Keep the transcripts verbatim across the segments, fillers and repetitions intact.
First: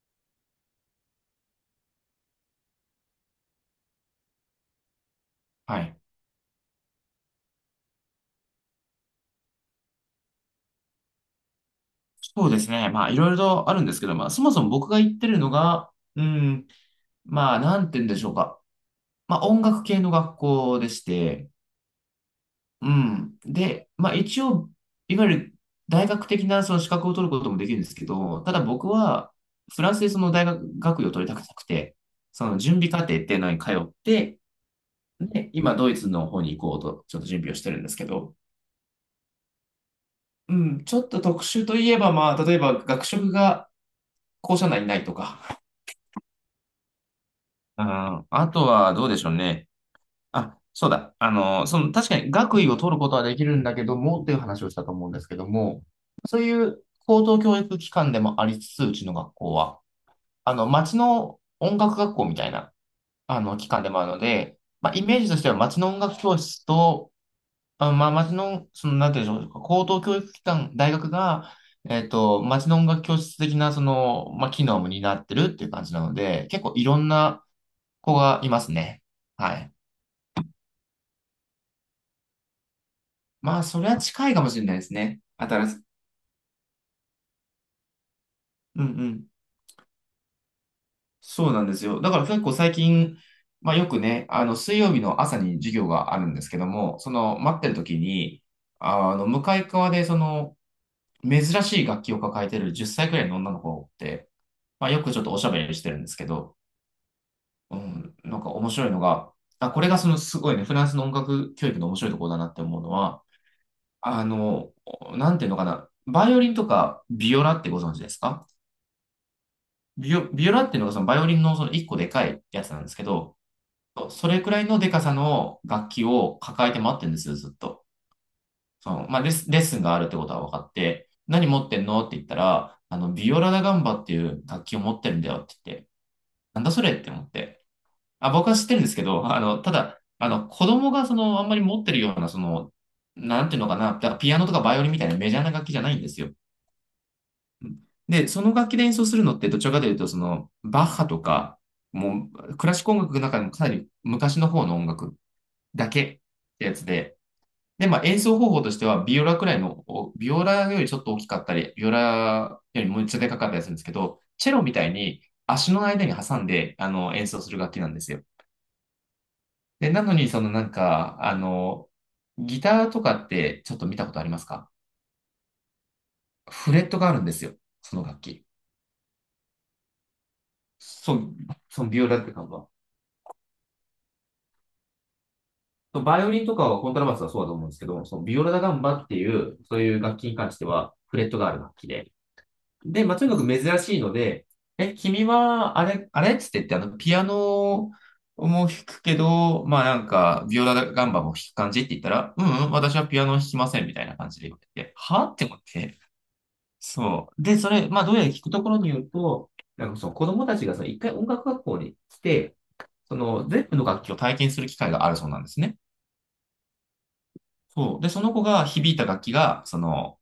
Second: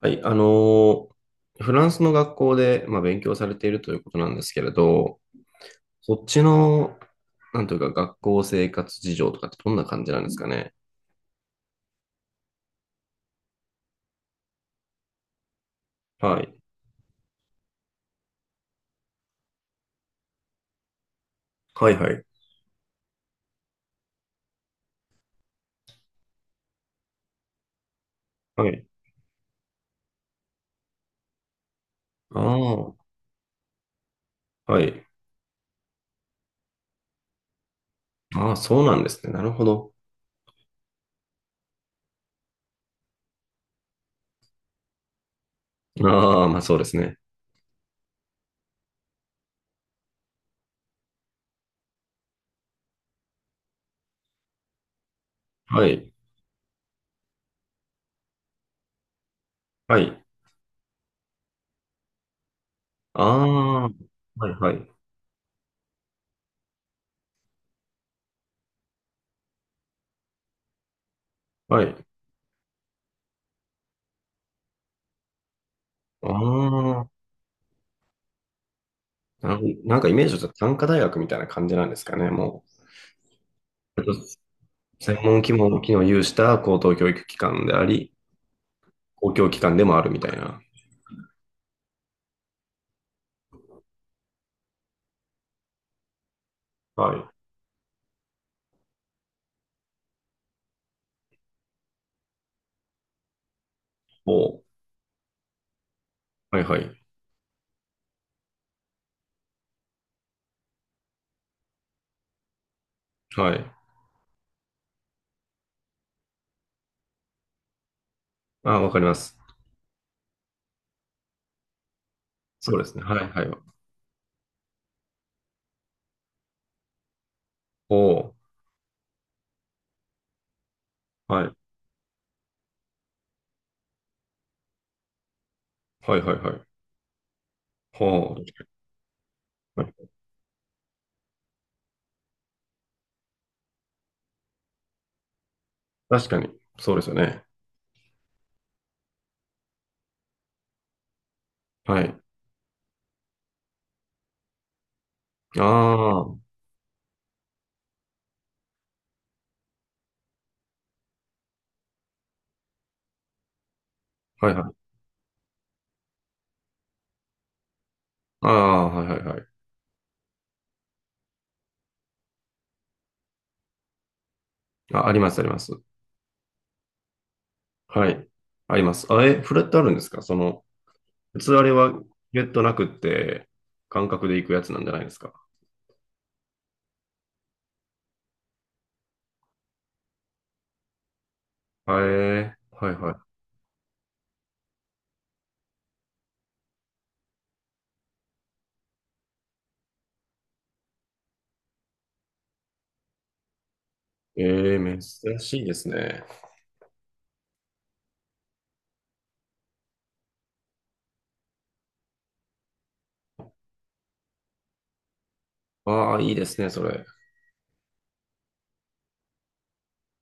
はい、あのーフランスの学校で、まあ、勉強されているということなんですけれど、はい。そっちの、なんというか、学校生活事情とかってどんな感じなんですかね。そうですね。まあ、いろいろとあるんですけど、まあ、そもそも僕が行ってるのが、うはい。ん、まあ、なんて言うんでしょうか。まあ、音楽系の学校でして、はいはい。うん。で、まあ、一応、いわゆる大学的なその資格を取ることもできるんですけど、ただはい。僕は、フランスでその大学学位を取りたくなくて、あその準備課あ、程っていうのに通って、はい。で、今、ドイツの方に行こうと、ちょっと準備をしてるんですけど、ああ、そうなんですね。なるほど。うん、ちょっと特殊といえば、まあ、例えば学食が校舎内にないとか、ああ、まあそうですね。あー、あとはどうでしょうね。あ、そうだ。あの、その、確かに学位を取ることはできるんだけどもっていう話をしたと思うんですけども、はい。そういう高等教育機関でもありつつ、うちの学校は、はい。あの、町の音楽学校みたいな、ああの、機関あ、はでいもあるので、はい。まあ、イメージとしては町の音楽教室と、あ、まあ、町の、その、なんていうんでしょう、高等教育機関、大学が、はい。えっと、町の音楽教室的な、その、まあ、機能も担ってるっていう感じなのあで、結構いろんあ、な、子がいますね。なるはほど。い。なんかイメージとしては短科大学みたいな感じなんですかね。もまあ、それは近いかもしれないですう、専ね。門機新能し、機能を有した高等教育機関であり、うんうん。公共機関でもあるみたいな。そうなんですよ。だから結構最近、まあよくね、あの、水曜日の朝に授業があるんですけども、そはい。の、待ってる時に、あの、向かい側で、その、珍しい楽器を抱えてるじゅっさいくらいの女の子って、おうまあよくちょっとおしゃべりしてるんですけど、はいはい。うん、なんか面白いのが、あ、これがそのすごいね、フランスの音楽教育の面白いところだなって思うのは、はい。あの、なんていうのかな。バイオリンとかビオラってご存知ですか？あ、わかります。ビオ、ビオラっていうのがそのバイオリンのその一個でかいやつそうなんでですすね。けはいど、はい。それくらいのでかさの楽器を抱えて待ってるんですよ、ずっと。おうその、まあ、レッスンレッスンがあるってことは分かって、は何い。持ってんのって言ったら、あの、ビオラダガンバっていう楽器を持ってるんだよって言って、はいはいはなんい。だそれって思って。あ、ほう。僕は知ってるんですけど、あの、たはだ、いあの、子供がその、あんまり持ってるような、その、なんていうのかな、だからピアノとかバイオリンみたいなメジャーな楽器じゃないんです確よ。かに。そうですよね。で、その楽器で演奏するのってどちらかというと、その、バッハとか、はい。もう、クラシック音楽の中でもかなり昔の方の音楽あだけあ、っはてやつで、で、まあ演奏方法としては、ビオラくらいの、おビオラよりちょっと大きかったり、ビオラよりもうちょっとでかかったりするんですけど、いチはェロみたい。いに足の間に挟んで、あの、演奏する楽器なんですよ。ああ、はいはいはい。で、なのに、そのなんか、あの、ギターとかってちょっと見たことありますか？あ、ありますあります。フレットがあるんですよ、そのは楽い。器。あります。あえ、フレットあるんですかその、そう、普通あれそのはビオラってゲ感ッじトは。なくって、感覚で行くやつなんじゃないですか。バイオリンとかはコントラバスはそうだと思うんですけど、そのビオラダガンバっていう、そういう楽器に関しては、フレットがある楽器はい。えで。え。はいで、まあ、はとにかく珍しいので、え、君は、あれ、あれっつって言って、あの、ピアノも弾くけど、まあなんか、ビオラガンバも弾く感じって言ったら、うん、うん、私はピアノ弾きません、みたいな感じい。で言わええ、れて、はっ珍て思しっいですて。ね。そう。で、それ、まあ、どうやら聞くところによると、なんかその子供たちがさ一回音楽学校に来て、その全部の楽器を体験する機会があるそうなんですね。ああ、いいですね、それ。そう。で、その子が響いた楽器が、その、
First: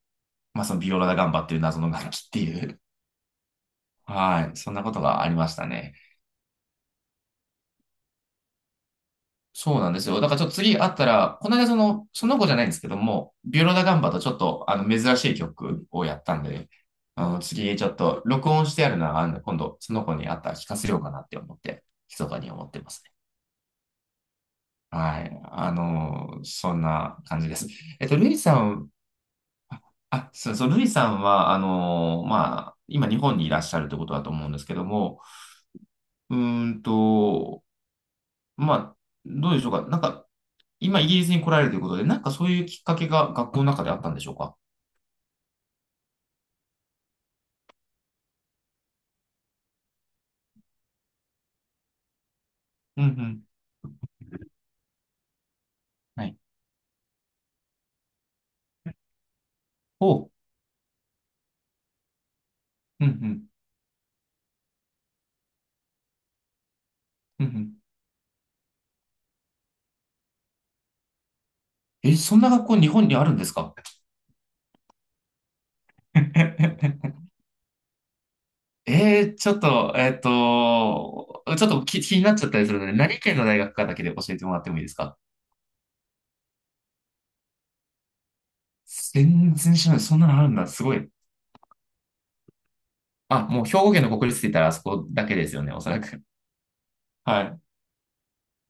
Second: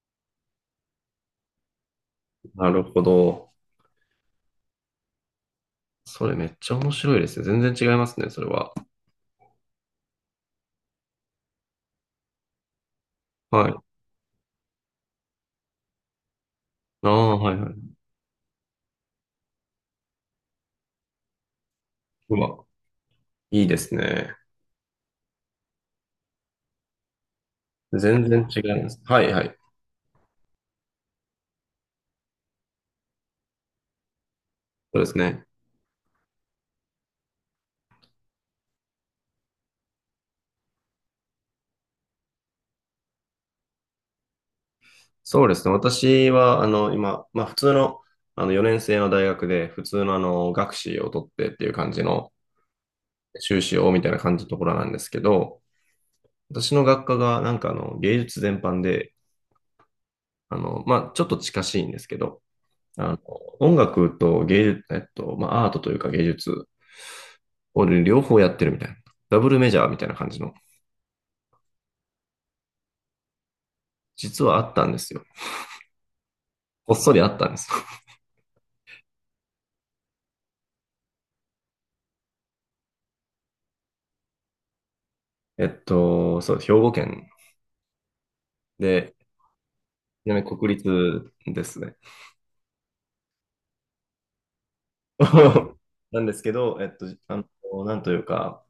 まあ、そのビオラダガンバっていう謎の楽器っていなう。るほど。はい。そんなことがありましたね。それめっちゃ面白いですね。全然違いますね、それは。そうなんですよ。だからちょっと次会ったら、この間その、その子じゃないんですけども、ビオはラい。ダガンバとちょっと、あの、珍しい曲をやったんで、あああ、の、はいは次ちょい。っと録音してあるのは、あの、今度、その子に会ったら聞かせようかなって思って、密うかにわ、思ってますね。いいですね。はい。あの、そんな感じです。えっと、全ルイ然さ違いん、ます。はいはい。あ、そう、そう、ルイさんは、あのーまあ、今日本にいらっしゃるってことだと思うんですけどそうですも、ね。うーんと、まあ、どうでしょうか。なんか、今イギリスに来られるということで、なんかそういうきっかけが学校の中であったんでしょうか。そうですね。私は、あの、今、まあ普通の、あのよねん生の大学で、普通のあの、学士を取ってっていう感じの、うんうん。修士をみたいな感じのところなんですけど、はい。私の学科がなんかあの、芸術全般で、おう。あの、まあちょっと近しいんですけど、うんうあの、ん。音楽と芸術、えっと、まあアートというか芸術うんうん。俺両方やってるみたいな。ダブルメジャーみたいな感じの。え、そんな学校日本にあるんですか？ 実はあったんですよ。こっそり あったんです。えー、ちょっと、えっと、ちょっと気、気になっちゃったりするので、何県の大学かだけで教えてもらってもいいですか？ えっと、そう、兵庫県で、全然知らない。そんなちなのみあにるんだ。国すごい。立ですね。あ、もう兵庫県の国立って言ったらあそこだけですよね、おそらなく。んですけど、えっと、あはい。の、なんというか、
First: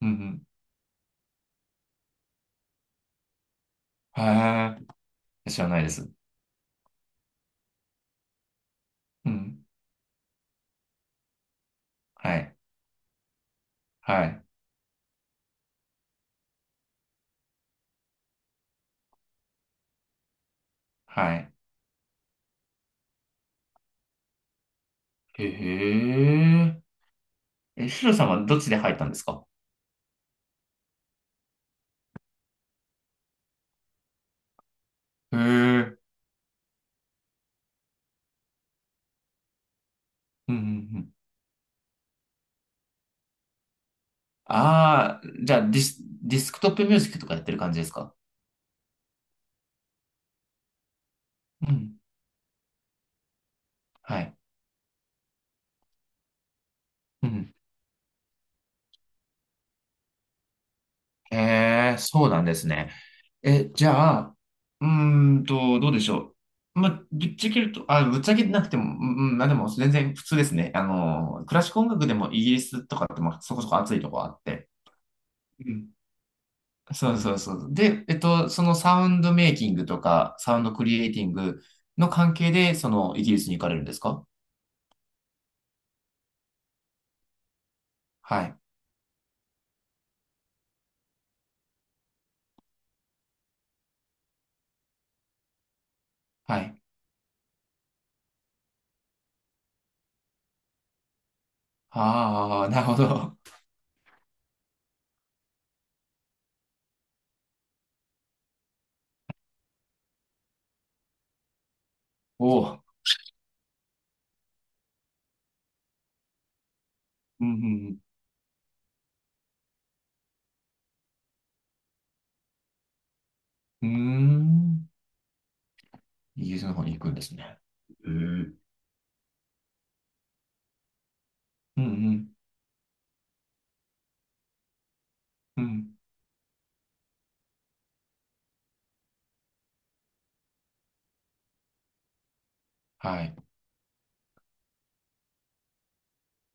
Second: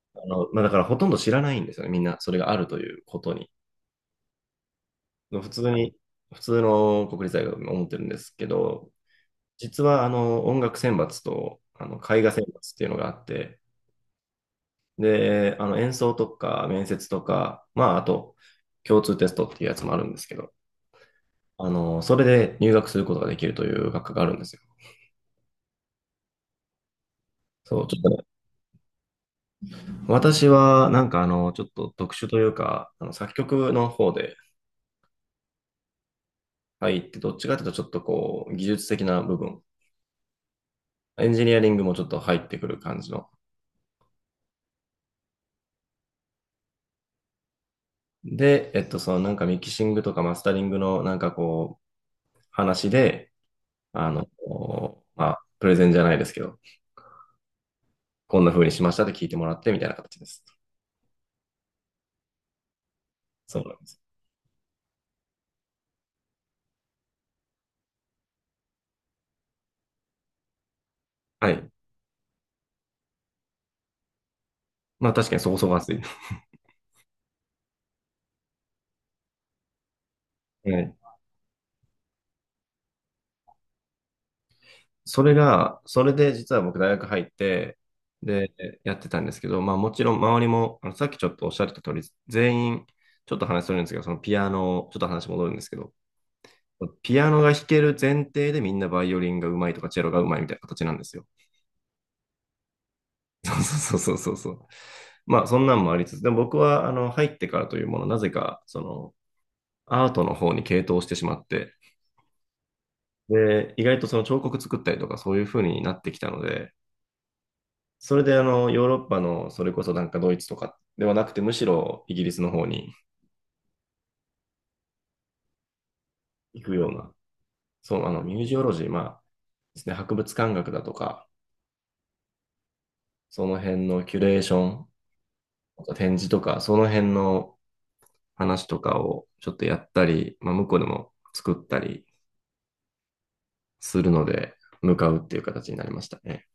うあんの、まあ、だからほとんど知らないんですよね。みんな、それがあるということに。うん。へ普ー。知ら通ないでに、す。普通の国立大学も思ってるんですけど、うん。実はあの、音楽選抜と、あの、絵画は選い。抜っていうのがあって、はい。で、あの演奏とか面接とか、まあ、あと共通テストっていうやつもあるんですけど、はい。あの、それで入学することができるという学科があるんですよ。へえ。そう、え、ちょっシとロね、さんはどっちで入ったんですか？私はなんかあの、ちょっと特殊というか、あの作曲の方でへえ。うん入って、どっちかというとちょっとこう、技術的な部分、うんうん。エンジニアリングもちょっと入ってくる感じの。ああ、じゃあディス、ディスクトップミュージックとかやってる感じですか？で、えっと、そのなんかミキシングとかマスタリングのなんかうこん。う、話で、あはの、い。まあ、プレゼンじゃないですけど、うん。こんな風にしましたって聞いてもらってみたいな形です。へえ、そうなんですね。そうえ、なんじです。ゃあ、うーんと、どうでしょう。まあ、ぶっちゃけると、あ、ぶっちゃけなくても、うん、うんまあでも全然普通ですね。あの、はクラシい。ック音楽でもイギリスとかって、まあ、そこそこ熱いとこあって。まあ確かにそこそうこん。暑い。そうそうそう。で、えっと、そのサウンドメイキングとか、サウンはドクい。リエイティングの関係で、そのイギリスに行かれるんですか？それが、それで実は僕大学入って、はで、い。やってたんですけど、まあもちろん周りも、あのさっきちょっとおっしゃってた通り、全員、ちょっと話するんですけど、そのピアノ、ちょっと話戻るんですけど、はい。ピアノが弾ける前提でみんなバイオリンがうまいとかチェロがうまいみたいな形なんですよ。ああ、なるほど。そうそうそうそうそう。まあそんなんもありつつ、でも僕はあの入ってからというもの、なぜかそのアートの方に傾倒してしまって、おお。で、意外とその彫刻作ったりとかそういう風になってきたので、うん、それであのヨーロッパのそれこそなんかドイツとかではなくて、むしろイギリスの方にうん、うん。うーん。イギリ行スくの方ように行な、くんですね。そう、えあのミューー、ジオロジー、まあですね、博物館学だとか、うん、うん、その辺のキュレーション、うあとん。展示とか、その辺の話とかをちょっとやったり、まあ、向こうでも作ったりはい。するので、向かうっていう形になりましたね。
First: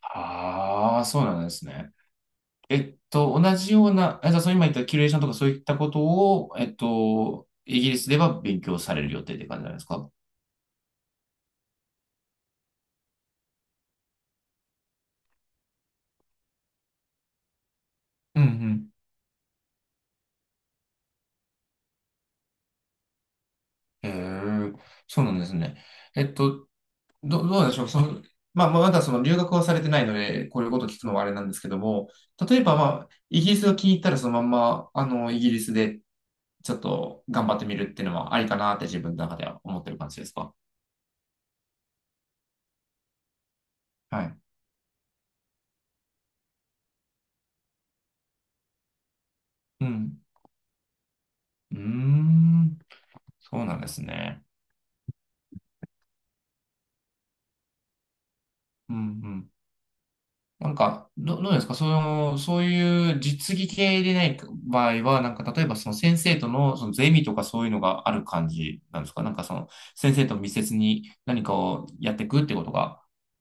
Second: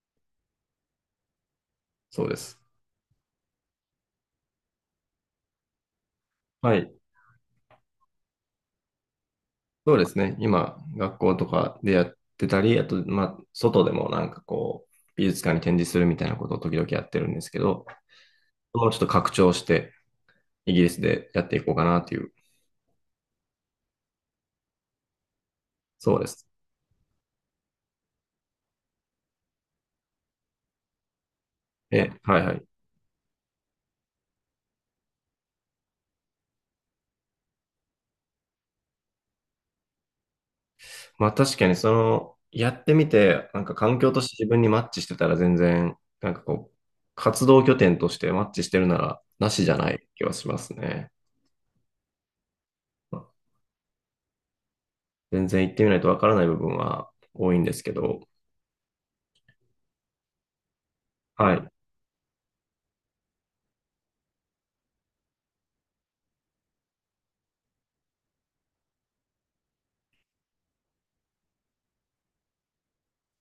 ああ、そうなんですね。そうです。えっと、同じような、あじゃあ、そう今言ったキュレーションとかそういったことを、えっはい。と、イギリスでは勉強される予定って感じなんですそうでか？すね。今、学校とかでやってたり、あと、まあ、外でもなんかこう、美術館に展示するみたいなことを時々やってるんですけど、うんうもん。うちょっと拡張して、イギリスでやっていこうかなという、へえ、そうなんですね。そうえでっす。と、ど、どうなんでしょう。その、まあ、まあまだその留学はされてないので、こういうこと聞くのはあれなんですけども、え、はいは例えい。ば、まあ、イギリスが気に入ったら、そのまんま、あの、イギリスでちょっと頑張ってみるっていうのはありかなって自分の中では思ってる感じですか？まあ確かにその、やってみて、なんか環境とはしい。て自分にマッチしてたら全然、なんかこう、活動拠点としてマッチしてるなら、なしじゃうないん。気はしますね。うーん。そうなんですね。全然行ってみないとわからない部分は多いんですけど、うんうん。なんか、ど、どうはですい。かその、そういう実技系でない場合は、なんか、例えばその先生との、そのゼミとかそういうのがある感じなんですか？なんかその、先生と密接に何かをやっていくってことが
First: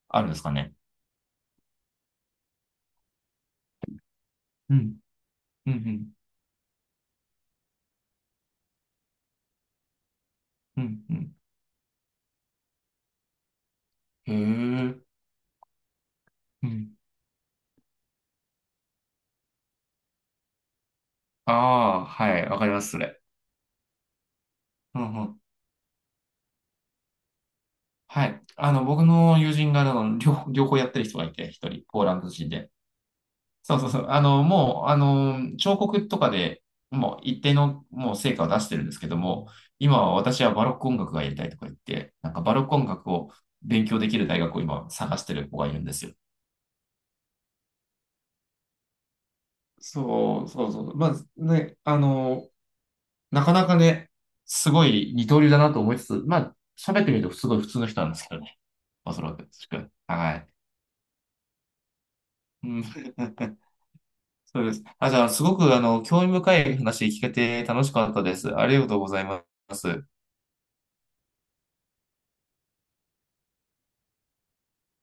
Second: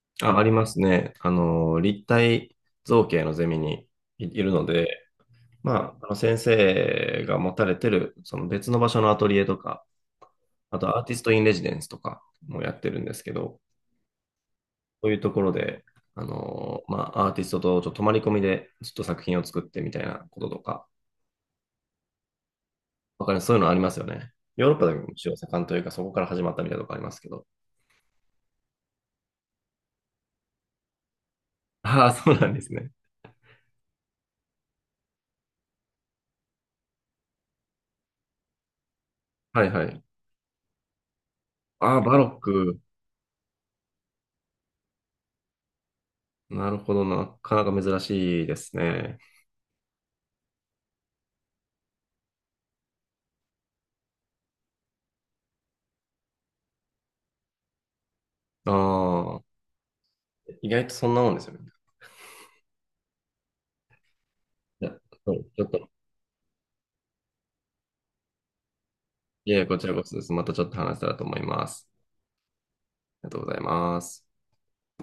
あるんであ、あすりかまね？すね。あの、立体造形のゼミにいいるのうん。で、うまあ、あん、の先生が持たれてる、その別の場所のアトリエとか、あうん、とアーテうィん、うストん。インレジデンスとかもやってるんですけど、へえ。そういうところで、あうの、ん。まあ、アーティストとちょっと泊まり込みでちょっと作品を作ってみたいなこととか、ああ、はい。わかります、それ。わかりますそういうのありますよね。ヨーロッパでうん、もう一応ん。盛んというか、そこから始まったみたいなとこありますけど。はい。あの、僕の友人が、あの、両、両方やってる人がいて、一 人、ポーああ、ランドそうな人んでで。すね。そうそうそう。あの、もう、あの、彫刻とかでもう一定のもう成果を出してるんですけども、はいは今い。は私はバロック音楽がやりたいとか言っああ、て、バロなんッかバロックク。音楽を勉強できる大学を今探してる子がいるんですよ。なるほどな。なかなか珍しいですね。そうそうそう。まあね、あの、なかなかね、すごい二刀流だなと思いつつ、まあ、喋ってみるとすごい普通の人なんですけどね。おそらあく。あ、はい。意外とそんなもんですよね。うん そうです。いやあ、じゃあ、そすうごちょっく、あと、の、興味深い話聞けて楽しかったです。ありがとうございまいえ、こちらこす。そです。またちょっと話せたらと思います。ありがとうございます。